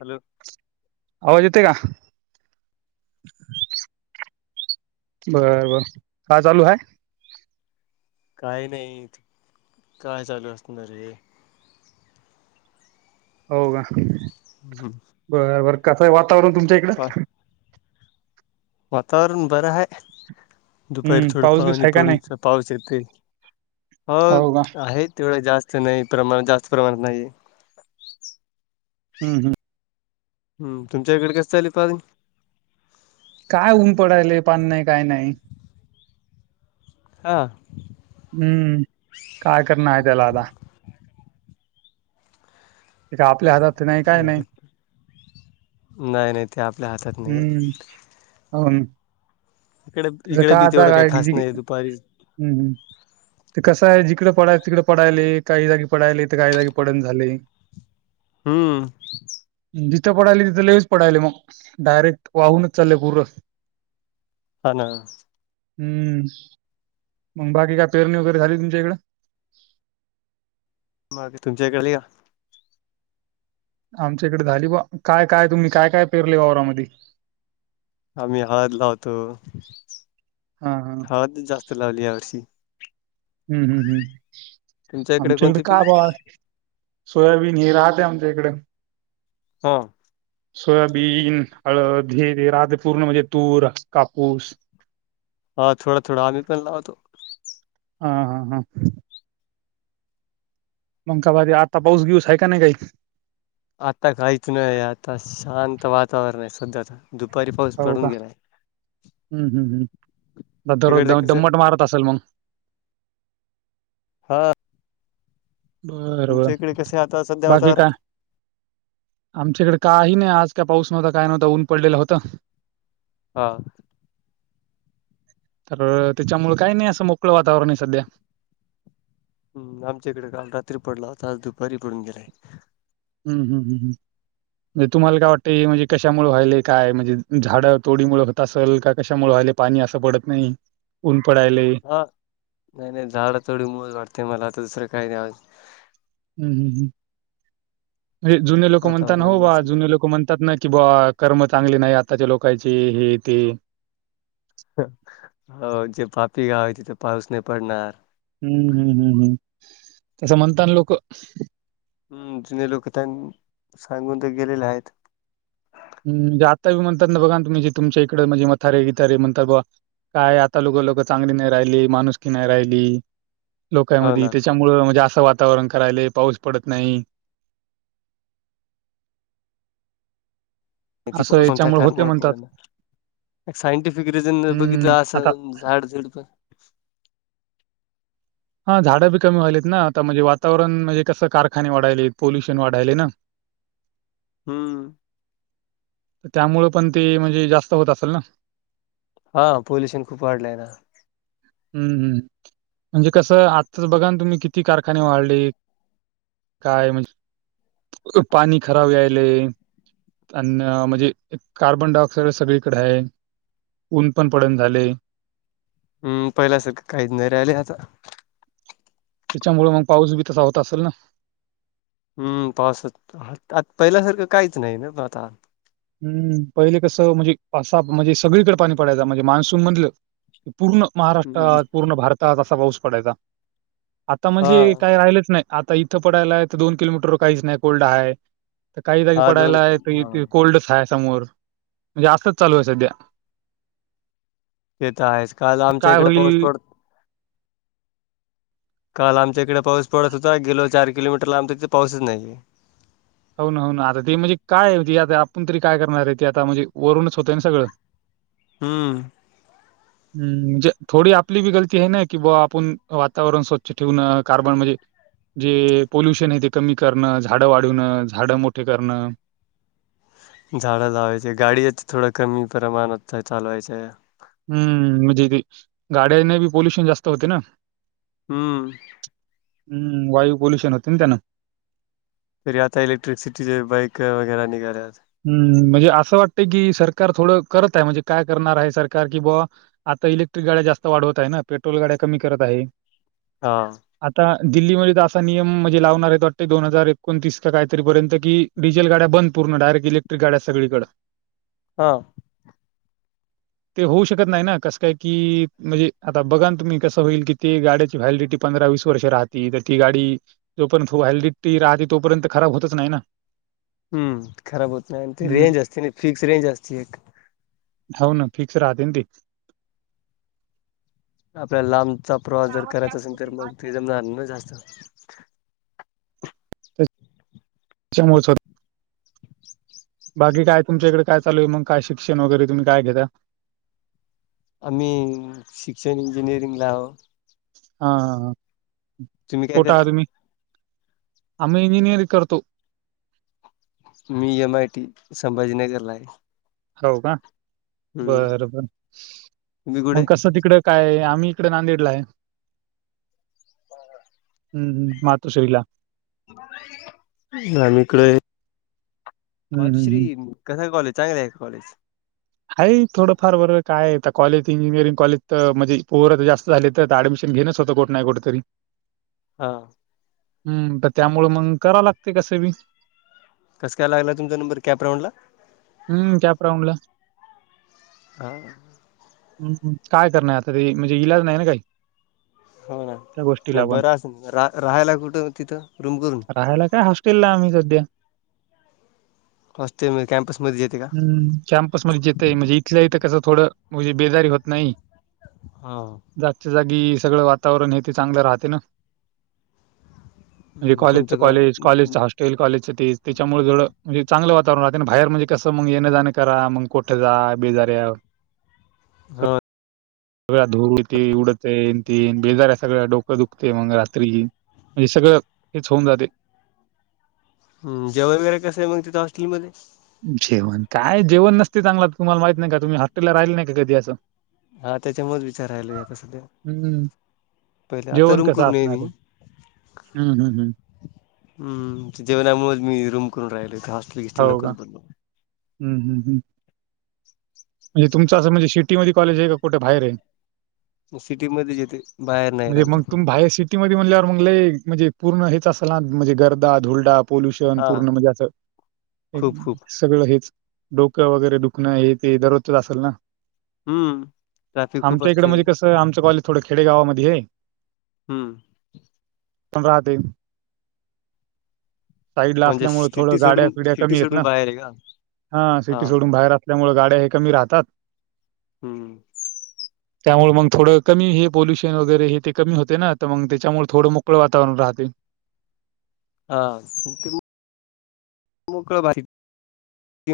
Hello आवाज येतोय का? बर बर काय चालू हाय? काही नाही काय चालू असणार हे? हो का? हम्म. बर बर कसं आहे वातावरण तुमच्या इकड? वा वातावरण बरं आहे. दुपारी हम्म थोडं पाऊस बिस पाहणी आहे का नाही पडूनचा पाऊस येते ह हो का आहे तेवढा जास्त च नाही प्रमाणात जास्त प्रमाणात नाही हम् हम. हम् तुमच्या इकडे कस चालू आहे पाणि काय ऊन पडायले पानी नाही काय नाही. हा हम्म काय करणार आहे त्याला आता त्या आपल्या हातात नाही काय आहे का नाही. नाही नाही ते आपल्या हातात नाही आहे. अन इकडे इकडे बी तेवढं काही खास नाही दुपारी हम् हम ते कसं आहे जिकडं पडाय तिकड पडलाय काही जागी पडलाय तर काही जागी पडण झालय हम्म जिथं पडायलय तिथं लयच पडायलय मग डायरेक्ट वाहूनच चाललेय पूर हा ना हम्म मग बाकी काय पेरणी वगैरे झाली तुमच्या इकड मग तुमच्याकडे या [unintelligible] आमच्या इकडे झाली बा काय काय तुम्ही काय काय पेरले वावरामध्ये आम्ही हळद लावतो. हा हा हळद जास्त लावली या वर्षी हम्म हम् हम् आमच्या इकडे कोणती पिक का ब सोयाबीन हे राहते आमच्या इकड हो सोयाबीन हळद हे राते्र पूर्ण म्हणजे तूर कापूस हा थोडा थोडा आगीिकलावाो लावतो. हा हा हा मग गवारी आता पाऊस घेऊस आहे का नाही काही आता काहीच नाही आता शांत वातावरण आहे सध्या तर दुपारी पाऊस हो पडून का गेलाय. हम्म हम् ह् दररोज तिकडच कसं दम्मट मारत असेल मग हा बर बर तुमच्या इकडे कसे आता सध्या बाकी वातावरण काय आमच्याकडे काही नाही आज काय पाऊस नव्हता काय नव्हत ऊन पडलेल होतं. हा तर त्याच्यामुळ काही नाही असं मोकळ वातावरण आहे सध्या हम् आमच्या इकड काल रात्री पडला होता आज दुपारी पडून गेलाय. हम् हम हम हम म्हणजे तुम्हाला काय वाटतंय म्हणजे कशामुळ व्हायलय काय म्हणजे झाड तोडीमुळ होत असल का कशामुळ व्हायलय पाणी असं पडत नाही ऊन पडालय हा नाही नाही झाडं थोडी मूळ वाटतय मला आता दुसरं काही नाही आवाज हम्म हम् ह् जुने लोक म्हणतातना हो वातावरणामुळे बा सध्या जुने लोक म्हणतात ना की बा कर्म चांगली नाही आत्ताच्या लोकांची ही ती हो जे पापी गाव आहे तिथ पाऊस नाही पडणार हम्म हम्म हम्म हम्म तसं म्हणताना लोक हम् जुने लोक त्यां सांगून ते गेलेले आहेत हम म्हणजे आता बीणात ना बघा तुम् जे तुमच्या इकड म्हजे मारे गिितारे म्हणात बा काय आता लोक लोकं चांगली नाही राहिली माणुसकी नाही राहिली. हो लोकांमध्ये ना त्याच्यामुळ म्हणजे असं वातावरण करायलंय पाऊस पडत नाही. नती प असं [unintelligible] सणता याच्यामुळे होते कारमुळेळ म्हणतात. पडे ना एक सायंटिफिक रिझन हं, बघितलं आता असंल झाड जुडप पण हा झाडं बी कमी व्हालेत ना आता म्हणजे वातावरण म्हणजे कसं कारखाने वाढयले पोल्युशन वाढयलेय ना हम्म त्यामुळं पण ते म्हणजे जास्त होत असल ना हा पोल्युशन खूप वाढलंय ना. हम्म हम् म्हणजे कसं आत्ताच बघा ना तुम्ही किती कारखाने वाढले. काय म्हणजे पाणी खराब यायले अ म्हणजे कार्बन डाय ऑक्साइड सगळीकडे आहे. ऊन पन पडन झालय. हम्म पहिला अस काहीच नाही राहिले आता. त्याच्यामुळे मग पाऊस बी तसा होत असल ना हम्म पावसत आ पहिल्यासारखं काहीच नाही ना आता हम्म पहिले कसं म्हणजे असा म्हणजे सगळीकडे पाणी पडायचा म्हणजे मान्सून म्हधलं पूर्ण हम्म महाराष्ट्रात पूर्ण भारतात असा पाऊस पडायचा. आता हा म्हणजे काय राहिलंच नाही आता इथं पडायलाय तर दोन किलोमीटरवर काहीच नाही कोल्ड आहे. तर काही जागी हा दोन पडायला आहे हा त कोल्डचय समोर म्हणजे असच चालू आहे सध्या. येत आहेस काल आमच्या काय इकडे पाऊस होईल? पडत काल आमच्या इकडे पाऊस पडत होता गेलो चार किलोमीटर लांब तथे पाऊसच नाहीये. होना, होना आता ती म्हणजे काय ती आता आपण तरी काय करणार आहे ती आता म्हणजे वरूनच होतंय सगळं. हम्म. हम्म म्हणजे थोडी आपली बी गलती आहेना कि बा आपण वातावरण स्वच्छ ठेवून कार्बन म्हणजे. जे पोल्युशन आहे ते कमी करणं झाडं वाढवणं, झाडं मोठे करण, झाडं लावायचे गाडीच थोडं कमी प्रमाणात चालवायचे. हम्म म्हणजे गाड्यांना बी पोल्युशन जास्त होते ना. हम्म. हम्म वायू पोल्युशन होतेना त्यान. फिर आता इक्ट्रिसिटीचे बाईक वगैरे निघाल्यात. हम्म म्हणजे असं वाटतंय की सरकार थोडं करत आहे म्हणजे काय करणार आहे सरकार की बा. आता इलेक्ट्रिक गाड्या जास्त वाढवत आहे ना पेट्रोल गाड्या कमी करत आहे. हां. आता दिल्लीमध्ये तर असा नियम म्हणजे लावणार आहेत वाटते दोन हजार एकोणतीस का काहीतरीपर्यंत की डिझेल गाड्या बंद पूर्ण डायेक्ट इलेक्ट्रिक गाड्या सगळी कड. हा. ते होऊ शकत नाही ना कसं काय की म्हणजे आता बघाना तुम्ही कसं होईल की ते गाड्याची व्हॅलिडिटी पंधरा, वीस वर्ष राहती तर ती गाडी जोपर्यंत व्हाईटीत राहते तोपर्यंत खराब होतच नाही ना. हम्म खराब होत नाही आणि ते हम्म, रेंज असते ना फिक्स रेंज असते एक. होना फिक्स राहतेन ते. आपल्या लांबचा प्रवास जर करायचा असेल तर मग ते जमणार नाहीन जास्त. म. [unintelligible] बाकी काय तुमच्याकडे काय चालूय मगय शिक्षण वगैरे तुम्ही काय घेता? आम्ही शिक्षण इंजिनिअरिंगला आहो. हा, हा, ह तुम्ही काय कोठ आहा करता तुम्ही? आम्ही इंजिनिअरंग करतो. मी एम, आय, टी, संभाजीनगरला आहे. हो का हम्म बर, बर तुम्ही कुठे मग कसं तिकडे काय आम्ही इकडे नांदेडला आहे. हम्म, हम्म मातोश्रीला. आ इकडे हं, हं, मातश्री. हं. कसं कॉलेज चांगले आहे का कॉलेज. हा थोडंफार बरं काय कॉलेज इंजिनिअरिंग कॉलेज तर म्हणजे पोर जास्त. झाले तर ऍडमिशन घेनच होत कुठ नाही कुठेतरी. हा. हम्म, तर त्यामुळे मग करा लागते कस बी. कस काय लाग तमचा नंबर कॅप राऊंला? हम्म, कॅप राऊडंला. हा. हम्म काय करण आता ते म्हणजे इलाज नाही ना काही. होना त्या नाही गोष्टीला पण. बरं अस रा राहायला कुठं? तिथं रूम करून. काहाला काय. हाॅस तेला लागत होत्या. हॉस्टेल म कॅम्पस मध्ये येते का? कॅम्पस मध्ये येतय म्हणजे इथल्या इथं कसं थोडं म्हणजे बेजारी होत नाही. हा. जागच्यां जांगी सगळं वातांवरण हे ते चांगलं राहते नां. म्हणजे कॉलेजं चं कोणतं का कॉलेजं कॉलेजं हॉस्टेलं - टलं कॉलेजचं ते त्यांच्यामुळे जवडं म्हंजे चांगलं वातांवरण राहतेनं बाहेर म्हणजे कसं मंग येणे जाणें करां मंग- कोठं जां बेजांरी हांय. होतं सगळ्यां धूरं उडते ते उडतं येन ते बेजार्या सगळ्यां डोकं दुखंते मंग रात्री. म्हंणजे सगळं हेंच होऊंन जाते. हम्मं जेवण वगैरें कसं आहे मंग तींत हॉस्टिलं मंध्यें? जेवणं कायं जेवणं नसते चांगलं तुम्हांला माहित नाहीं कां तुम्हीं हॉस्टेललां राहील नाहीं कां कधीं असं. हां त्यांच्यामुळेचं विचारायलां आंता संध्या. हम्मं पहिले आंता रूंम करूंन येली मी हंम हम्मं जेवणांमुळेचं मी रूंम करूंन राहिलो हॉस्टेल गिस्टेल नकोचं बोललो. हम्मं हमं म्हणजे तुमचं असं म्हंणजे शिटी मध्यें कॉलेज आहे कां कुंठे बाहेर आहे. सिटी मध्येचं येते बाहेर नाहीं आमचं कॉलेज. भय सट सिटी म्हंणल्यांवर मंगलंय म्हणजे पूर्ण हेंच असलं नं म्हंणजे गर्दा धुळडां पोल्युंशन हा पूर्ण म्हणजे असं. खूप खूप सगळं हेंच डोकं वगैरे दुखणं हे ते दररोजचं असेलं नां. हम्म ट्रॅफिक खूप आमच्यां इकडं असते म्हंणजे कसं आमचं कॉलेज थोडं खेडेगांवामंध्ये हांय. हम्मं पंन राहतें. साईडं लां म्हणजे असल्यांमुळे सिटी थोडं गाड्यां सोडून फिड्यां कमी सिटी आहेतं सोडून नां बाहेर आहे का हां हा सिटी सोडूंन. बाहेर असल्यांमुळे गाड्यां हे कमी राहतांत. हम्मं त्यांमुळे मंग थोडं कमी हे पलुशन वगैरें हे ते कमी होते नां तरं मंग त्यांच्यामुळे थोडं मोकळं वातांवरण राहते. हां कमी मोकळं भारी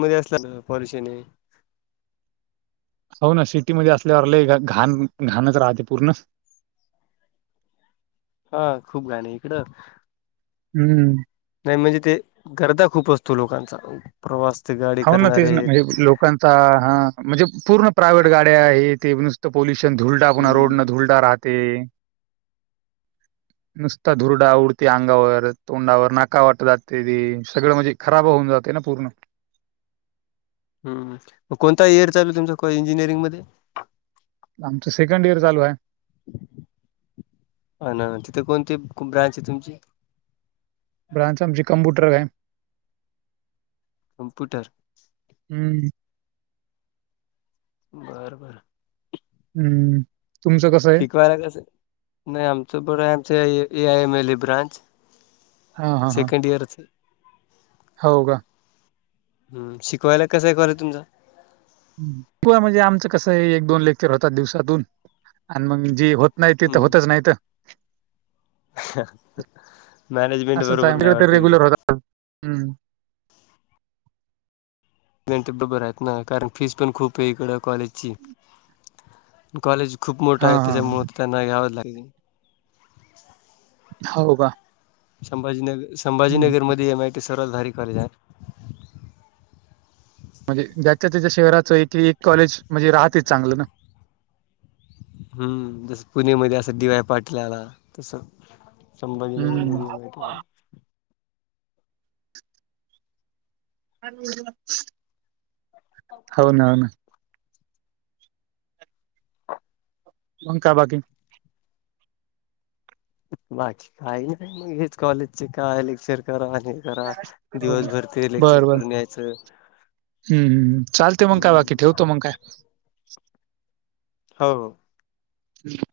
मध्यें असलां नां परेशांनी आहे. हो नां सिटी मंध्यें असल्यांवर लंई घाणं घाणंचं राहतें पूर्ण. हां खूंप घाणं आहे इकडं. हम्मं नाहीं म्हणजे ते गर्दा खूंप असतों लोकांचां प्रवास ते गांडी करणांरे. कां हां म्हंणजे पूर्ण प्रायव्हेट गाड्यां हे ते नुसं- पॉोल्युंशन धुलडां पुन्हां रोड हम्म नं धुलडां राहतें. नुसतां धुरडां आं उडते अंगावर तोंडावर नाकां वाटं जाते ते सगळं म्हणजे- खरांब होऊंन जाते नां पूर्ण. हं मंग कोणता ईयर चालूं तुमचं इंजिनिअरिंग मंध्यें. आमचं सेकंड इयंर चालूं आहे. हं नां तिथे कोणती कुंब्रांच आहे तुमंची. ब्रांच आमची कम्प्युंटर आहे. कमप्यूंटर! हम्मं बरं बरं हम्मं शिकवांयलां कसं नाहीं आमचं बरं आहे आमचं A I M L A branch. हां, हां, हां. सेकंड इयंरचे. हो कां हम्मं शिकवांयलां कसं हांये कॉलेज तुमचं म्हंणजे आमचं कसं एक दोन लेक्चर होतांत दिवसांतूंन आणि मंग जे हो- नाहीं तिथं हम्म होतंच नाहीतं. मॅनेजमेंट बरोबर नाहीं वाटतें तिच्यां. हम्म. [unintelligible] ण ते बरोबर आहेत ना कारण फीस पण खूप आहे इकड कॉलेजची. कॉलेज खूप मोठा आहे हां, हां, त्याच्यामु हां. त्यांना घ्यावं लागेल. हो का? संभाजीनगर हं. संभाजीनगर मध्ये एम आय टी सर्वातधारी कॉलेज आहे. म्हणजे ज्याच्या त्याच्या शहराचं एक एक कॉलेज म्हणजे राहतेच चांगलं ना. हम्म जस पुणेमध्ये असं डी वाय पाटील आला तसं. संभाजीनगर हम्म. मध्येळ. हो ना हो ना. वका बाकी. बाकी काही नाही मग हेच कॉलेजचे काय लेक्चर करा आणि- करा हो. दिवसभर ते लेक्चर कर नयचं. हम् हमम लते मग काय बाकी ठेवतो मग काय? हो हो. हम्.